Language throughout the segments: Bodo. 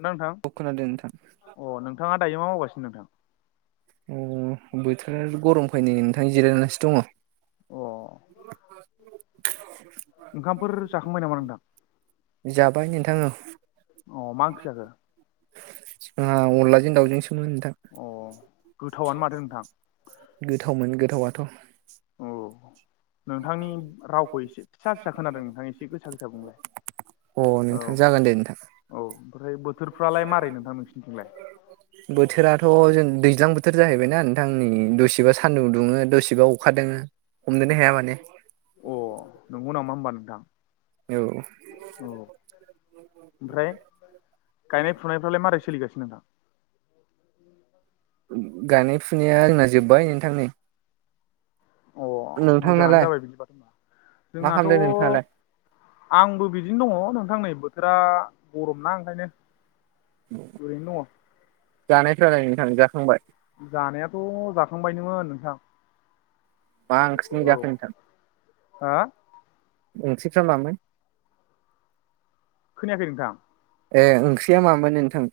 ना नोंथां? औ खोनादों नोंथां अ नोंथाङा दायो मा मावगासिनो नोंथां? अ बोथोरा गरमखाय नै नोंथां जिरायनानैसो दङ। अ ओंखामफोर जाखांबाय नामा नोंथां? जाबाय नोंथां औ अ मा ओंख्रि जाखो? जोङा अनलाजों दाावजोंसोमोन नोंथां। अ गोथावआनो माथो नोंथां गोथावमोन गोथावाथ'। औ नोंथांनि रावखौ एसे फिसा फिसा खोनादों नोंथां एसे गोसा गोसा बुंलाय। अ औ नोंथां जागोन दे नोंथां औ ओमफ्राय बोथोरफ्रालाय मारै नोंथां नोंसिनिथिंलाय? बोथोराथ' जों दैज्लां बोथोर जाहैबायना नोंथां नै दसेबा सान्दुं दुङो दसेबा अखा दोङो। हमनोनो हाया माने। अ नंगौ नामा होमबा नोंथां? औ औ ओमफ्राय गायनाय फुनायफ्रालाय मारै सोलिगासिनो नोंथां? गायनाय फुनाया आंना जोब्बाय नोंथां नै। अ मोजाङानो नोंथांनालाय जाबाय बिदिबाथ' ओमबा मा खालामदों नोंथाङालाय जोंनाथ' आंबो बिदिनो दङ नोंथां नै बोथोरा गरमना ओंखायनो ओरैनो दङ। जानायफ्रालाय नोंथां जाखांबाय? जानायाथ' जाखांबायनोमोन नोंथां। मा ओंख्रिजों औ जाखो नोंथां हा ओंख्रिफ्रा मामोन? खोनायाखै नोंथां ए ओंख्रिया मामोन नोंथां?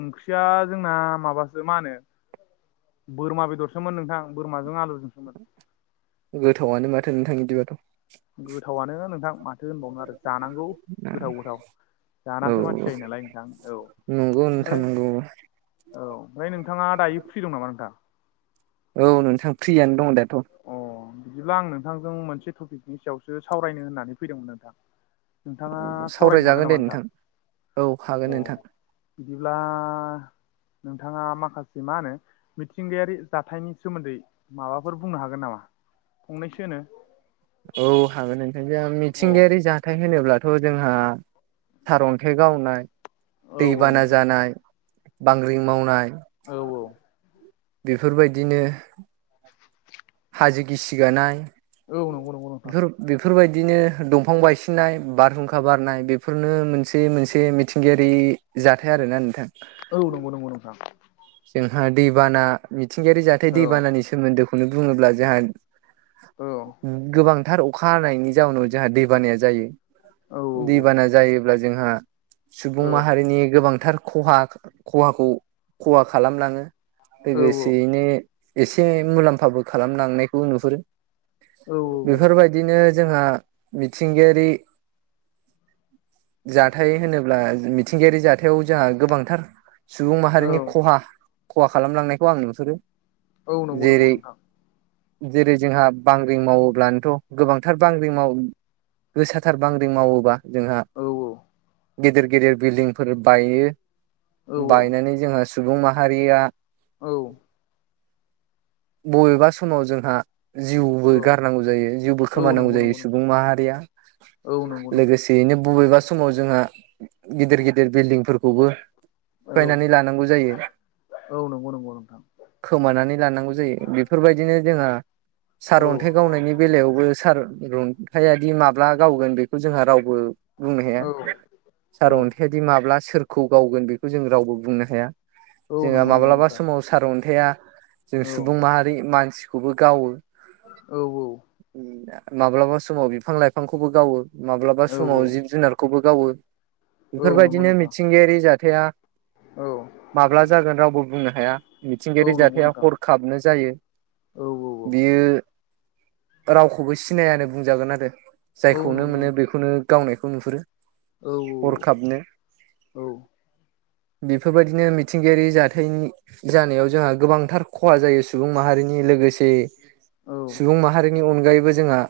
ओंख्रिया जोंना माबासो मा होनो बोरमा बेदरसोमोन नोंथां बोरमाजों आलुजोंसोमोन। गोथावआनो माथो नोंथां बिदिबाथ'। गोथावनो नोंथां माथो होनबावनो आरो जानांगौ गोथाव गोथाव जानासो मानसि औ जायो नालाय नोंथां औ नंगौ नोंथां ओमफ्राय नंगौ औ ओमफ्राय नोंथाङा दायो फ्रि दं नामा नोंथां? औ नोंथां फ्रियानो दङ दाथ'। अ बिदिब्ला आं नोंथांजों मोनसे टपिकनि सायावसो सावरायनो होननानै फैदोंमोन नोंथां। नोंथाङा सावरायनो हागोन सावरायजागोन दे नामा नोंथां औ हागोन अ नोंथां बिदिब्ला नोंथाङा माखासे मा होनो मिथिंगायारि जाथायनि सोमोन्दै माबा फोर बुंनो हागोन नामा फंनैसोनो औ हागोन नोंथां जाहा अ मिथिंगायारि औ जाथाय होनोब्ला थ जोंहा सारन्थाइ गावनाय औ दैबाना नंगौ नंगौ जानाय बांग्रि मावनाय औ-औ बेफोर बायदिनो हाजो गिसिगानाय औ नोंगौ नोंगौ नोंथां बेफोर बायदिनो दंफां बायसिननाय बारहुंखा बारनाय बेफोरनो मोनसे मोनसे मिथिंगायारि जाथाय आरोना नोंथां औ नोंगौ नोंगौ नोंथां जोंहा दैबाना मिथिंगायारि जाथाय औ दैबानानि सोमोन्दोखौनो बुङोब्ला जोंहा औ गोबांथार अखा हानायनि जाउनाव जोंहा दैबानाया जायो औ दैबाना जायो अब्ला जोंहा औ सुबुं माहारिनि गोबांथार खहा खहाखौ खहा खालामलांङो औ लोगोसेयैनो एसे मुलाम्फाबो खालामलांनायखौ नुहुरो औ बेफोरबायदि बिदिनो जोंहा मिथिंगायारि जाथाय होनो अब्ला मिथिंगायारि जाथायाव जोंहा गोबांथार सुबुं माहारिनि खहा खहा खालाम लांनायखौ आं नुहोरो औ नोंगौ नोंगौ नोंथां जेरै जोंहा बांग्रिं मावोब्लानथ गोबांथार बांग्रिं माव गोसाथार बांग्रिं मावोबा जोंहा औ औ गेदेर गेदेर बिल्डिंफोर बायो औ बायनानै जोंहा सुबुं माहारिया औ बबेबा समाव जोंहा जिउबो औ गारनांगौ जायो जिउबो औ खोमानांगौ नंगौ जायो नंगौ नोंथां सुबुं माहारिया औ नंगौ नोंथां लोगोसे बेनो बबेबा समाव जोंहा गिदिर गिदिर बिल्डिंफोरखौबो औ सिफायनानै लानांगौ जायो औ नोंगौ नोंगौ नोंथां खोमानानै लानांगौ जायो बेफोर बायदिनो जोंहा औ सारअन्थाइ गावनायनि बेलायावबो सार रन्थायादि माब्ला गावगोन बेखौ जोंहा रावबो बुंनो हाया औ सार औ अन्थाइयादि माब्ला सोरखौ गावगोन बेखौ जों रावबो बुंनो हाया औ जोंङो नंगौ नंगौ माब्लाबा नोंथां समाव सारअन्थाइया जों औ सुबुं माहारि मानसिखौबो गावो औ औ माब्लाबा समाव बिफां लाइफांखौबो गावो माब्लाबा औ औ समाव जिब जुनार खौबो गावो औ बेफोर नंगौ बायदिनो नोंथां मिथिंगायारि जाथाया औ माब्ला जागोन रावबो बुंनो हाया मिथिंगायारि नंगौ जाथाया नोंथां हरखाबनो जायो औ औ औ ओ रावखौबो सिनायानो बुंजागोन आरो औ जायखौनो नंगौ मोनो नोंथां बेखौनो गावनायखौ नुहुरो औ औ थाबनो औ बेफोर बायदिनो मिथिंगायारि जाथायनि जानायाव जोंहा गोबांथार खहा जायो सुबुं माहारिनि लोगोसे औ सुबुं माहारिनि अनगायैबो जोंहा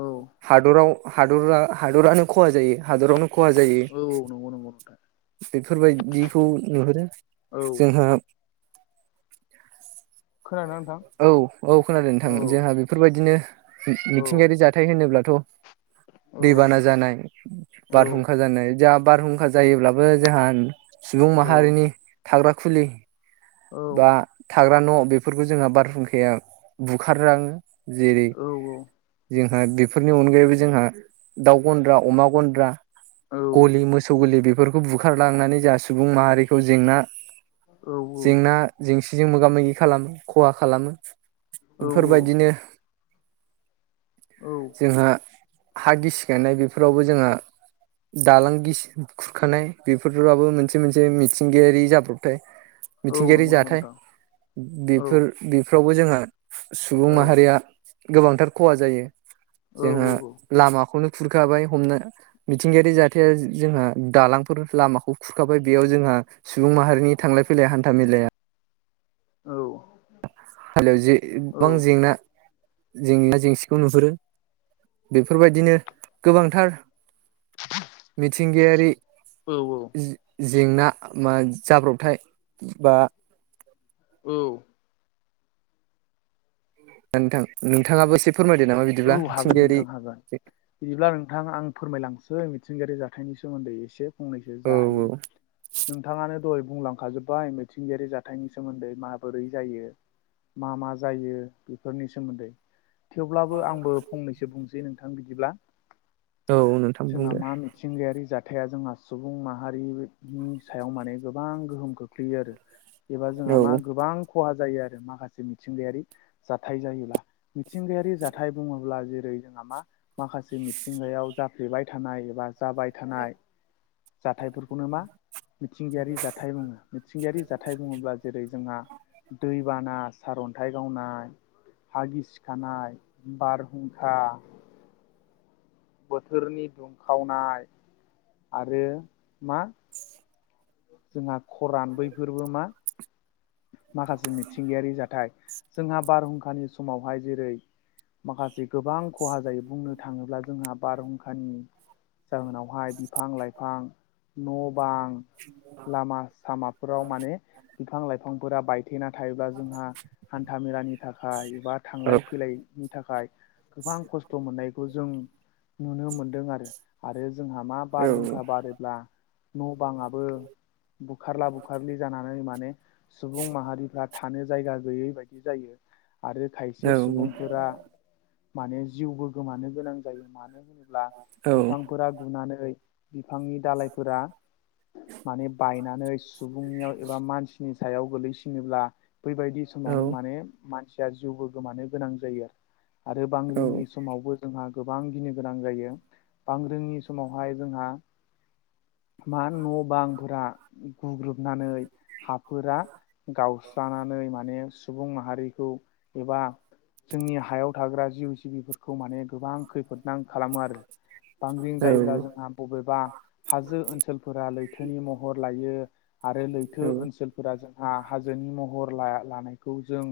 औ हादराव हादरा हादरानो खहा जायो हादरावनो खहा जायो औ नंगौ नंगौ नोंथां बेफोरबायदिखौ नुहुरो औ जोंहा खोनादोंना नोंथां औ औ खोनादों नोंथां औ जोंहा बेफोरबायदिनो औ मिथिंगायारि जाथाय होनोब्लाथ' औ दैबाना जानाय औ बारहुंखा जानाय जोंहा बारहुंखा जायोब्लाबो जोंहा सुबुं औ माहारिनि थाग्रा खुलि बा थाग्रा न' बेफोरखौ जोंहा बार बार हुंखाया बुखारलाङो जेरै जोंहा बेफोरनि अनगायैबो जोंहा दाउ गन्द्रा अमा गन्द्रा गलि मो सौ गलि बेफोरखौ बुखारलांनानै जाहहा सुबुं माहारिखौ जेंना जेंना जेंसिजों मोगा मोगि खालामो खहा खालामो बेफोरबायदिनो जोंहा हा गिसि गायनाय बेफोरावबो जोंहा दालां गिसि खुरखानाय बेफोरबाबो मोनसे मोनसे मिथिंगायारि जाब्रबथाय औ मिथिंगायारि नंगौ नंगौ जाथाय नोंथां औ बेफोर बेफ्रावबो जोंहा सुबुं औ माहारिया गोबांथार खहा जायो जोङो लामाखौनो खुरखाबाय हमनो मिथिंगायारि जाथाया जोंहा दालांफोर लामाखौ खुरखाबाय बेयाव जोंहा- सुबुं माहारिनि थांलाय फैलाय हान्था मेलाया औ औ आरो जे गोबां जेंना जेंना जेंसिखौ नुहुरो बेफोरबायदिनो गोबांथार मिथिंगायारि जे जेंना मा जाब्रबथाय बा औ नोंथां नोंथाङाबो एसे फोरमायदो नामा बिदि औ हागोन नोंथां हागोन। बिदिब्ला नोंथां आं फोरमायलांसै मिथिंगायारि जाथायनि सोमोन्दै एसे फंनैसो औ जाहायो नोंथाङानो दहाय बुंलांखाजोब्बाय मिथिंगायारि जाथायनि सोमोन्दै माबोरै जायो। मा मा जायो बेफोरनि सोमोन्दै थेवब्ला आंबो फंनैसो बुंनोसै नोंथां बिदिब्ला औ नोंथां जोंहा बुंदो मा थिंगायारि जाथाया जोंहा सुबुं माहारिनि सायाव माने गोबां गोहोम खोख्लैयो आरो। एबा जोंहा औ मा गोबां खहा जायो आरो माखासे मिथिंगायारि जाथाय जायोब्ला मिथिंगायारि थाय बुङोब्ला जेरै जोंहा मा माखासे मिथिंगायाव जाफ्लेबाय थानाय एबा जाबाय थानाय। जाथायफोरखौनो मा मिथिंगायारि जाथाय बुङो मिथिंगायारि जाथाय बुङोब्ला जेरै जोंहा दैबाना सारन्थाइ गावनाय हा गिसिखानाय बारहुंखा बोथोरनि दुंखावनाय आरो मा जोंहा खरान बैफोरबो मा माखासे मिथिंगायारि जाथाय जोंहा बारहुंखानि समावहाय जेरै माखासे गोबां खहा जायो बुंनो थाङोब्ला जोंहा बारहुंखानि जाहोनावहाय बिफां लाइफां न' बां लामा सामाफोराव माने बिफां लाइफांफोरा बाय थेना थायोब्ला जोंहा हान्था मेलानि थाखाय एबा औ थांलाय फैलायनि थाखाय गोबां खस्थ' मोननायखौ जों नुनो मोनदों आरो आरो जोंहा मा औ बारहुंखा बारोब्ला न' बाङाबो बुखारला बुखारलि जानानै माने सुबुं माहारिफ्रा थानो जायगा गैयै बायदि जायो। आरो औ खायसे सुबुंफोरा माने जिउबो गोमानो गोनां जायो मानो होनोब्ला ब्ला औ बिफांफोरा गुनानै बिफांनि दालायफोरा माने बायनानै सुबुंनियाव एबा मानसिनि सायाव गोलैसिनोब्ला बैबायदि औ समावनो माने मानसिया जिउबो गोमानो गोनां जायो आरो आरो बांग्रिनि समावबो जोंहा गोबां गिनो गोनां जायो बांग्रिंनि समावहाय जोंहा मा न' बांफोरा गुग्रुबनानै फोर गावस्रानानै माने सुबुं माहारिखौ एबा जोंनि हायाव थाग्रा जिउ जिबिफोरखौ माने गोबां खैफोदनां खालामो आरो। बांग्रिं औ जायोब्ला जोंहा बबेबा हाजो ओनसोलफोरा लैथोनि महर लायो आरो औ लैथो ओनसोल फ्रा जोंहा हाजोनि महर लानाय खौ जों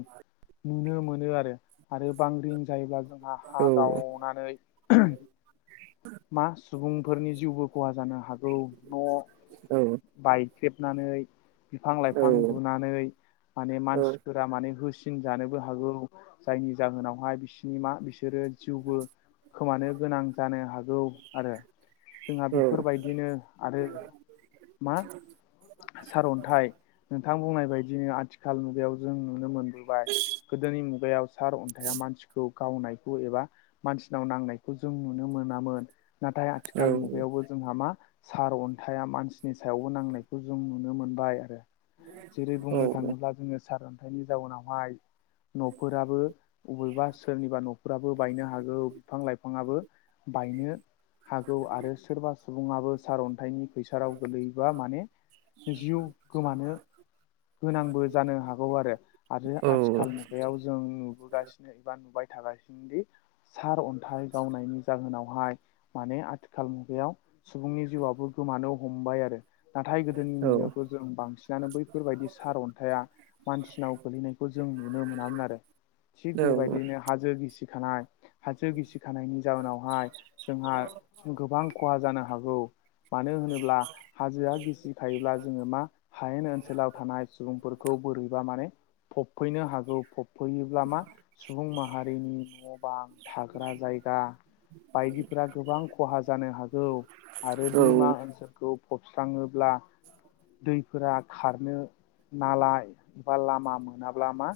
नुनो मोनो आरो आरो बांग्रिं जायोब्ला जोंहा हा गाव नानै मा सुबुंफोरनि जिउबो खहा जानो हागौ न' बायख्रेबनानै बिफां लाइफां गुनानै माने मानसि फोरा माने होसिन जानोबो हागौ जायनि जाहोनावहाय बिसोरनि मा बिसोरो जिउबो खोमानो गोनां जानो हागौ आरो जोंहा बेफोरबाय बिदिनो आरो मा सारअन्थाइ नोंथां बुंनाय बायदिनो आथिखाल मुगायाव जों नुनो मोनो बाय गोदोनि मुगायाव सार अन्थाइया मानसिखौ गावनायखौ एबा मानसिनाव नांनायखौ जों नुनो मोनामोन नाथाय आथिखाल मुगायावबो जोंहा मा सारअन्थाया मानसिनि सायावबो नांनायखौ जों नुनो मोनबाय आरो। जेरै बुंनो थाङोब्ला जोङो सारअन्थाइनि जाउनावहाय न'फोराबो बबेबा सोरनिबा न'फोराबो बायनो हागौ बिफां लाइफाङाबो बायनो हागौ आरो सोरबा सुबुङाबो सारअन्थाइनि खैसाराव गोगलैयोबा माने जिउ गोमानो होनांबो जानो हागौ आरो आरो आथिखाल मुगायाव जों नुबोगासिनो एबा नुबाय थागासिनोदि सारअन्थाइ गावनायनि जाहोनावहाय माने आथिखाल मुगायाव सुबुंनि जिउआबो गोमानो हमबाय आरो। नाथाय गोदोनि मुगायावथ' जों बांसिनानो बै दि सारअन्थाइआ मानसिनाव गोग्लैनायखौ जों नुनो मोनामोन आरो। थिक बेबायदिनो हाजो गिसिखानाय हाजो गिसिखानायनि जाउनावहाय जोंहा गोबां खहा जानो हागौ। मानो होनोब्ला हाजोआ गिसिखायोब्ला जोङो मा हायेन ओन सोलाव थानाय सुबुंफोरखौ बोरैबा माने फबफैनो हागौ फबफैयोब्ला मा सुबुं माहारिनि न' बां थाग्रा जायगा बायदिफोरा गोबां खहा जानो हागौ। आरो दैमा ओनसोल खौ फबस्राङोब्ला दैफोरा खारनो नालाय बा लामा मोनाब्ला मा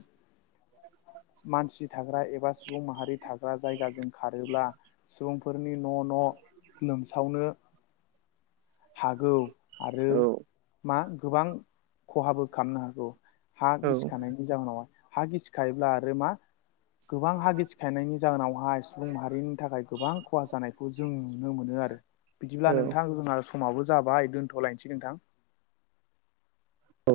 मानसि थाग्रा एबा सुबुं माहारि थाग्रा जायगाजों खारोब्ला सुबुंफोरनि न' न' लोमसावनो हागौ आरो मा गोबां खहाबो खालामनो हागौ। हा औ औ गिसिखानायनि जाहोनावह हा गिसिखायोब्ला आरो मा गोबां हा गिथिखायनायनि जाहोनावहाय सुबुं माहारिनि थाखाय गोबां खहा जानायखौ जों नुनो मोनो आरो। बिदिब्ला औ नोंथां जोंहा समाबो जाबाय दोन्थ'लायनोसै नोंथां। औ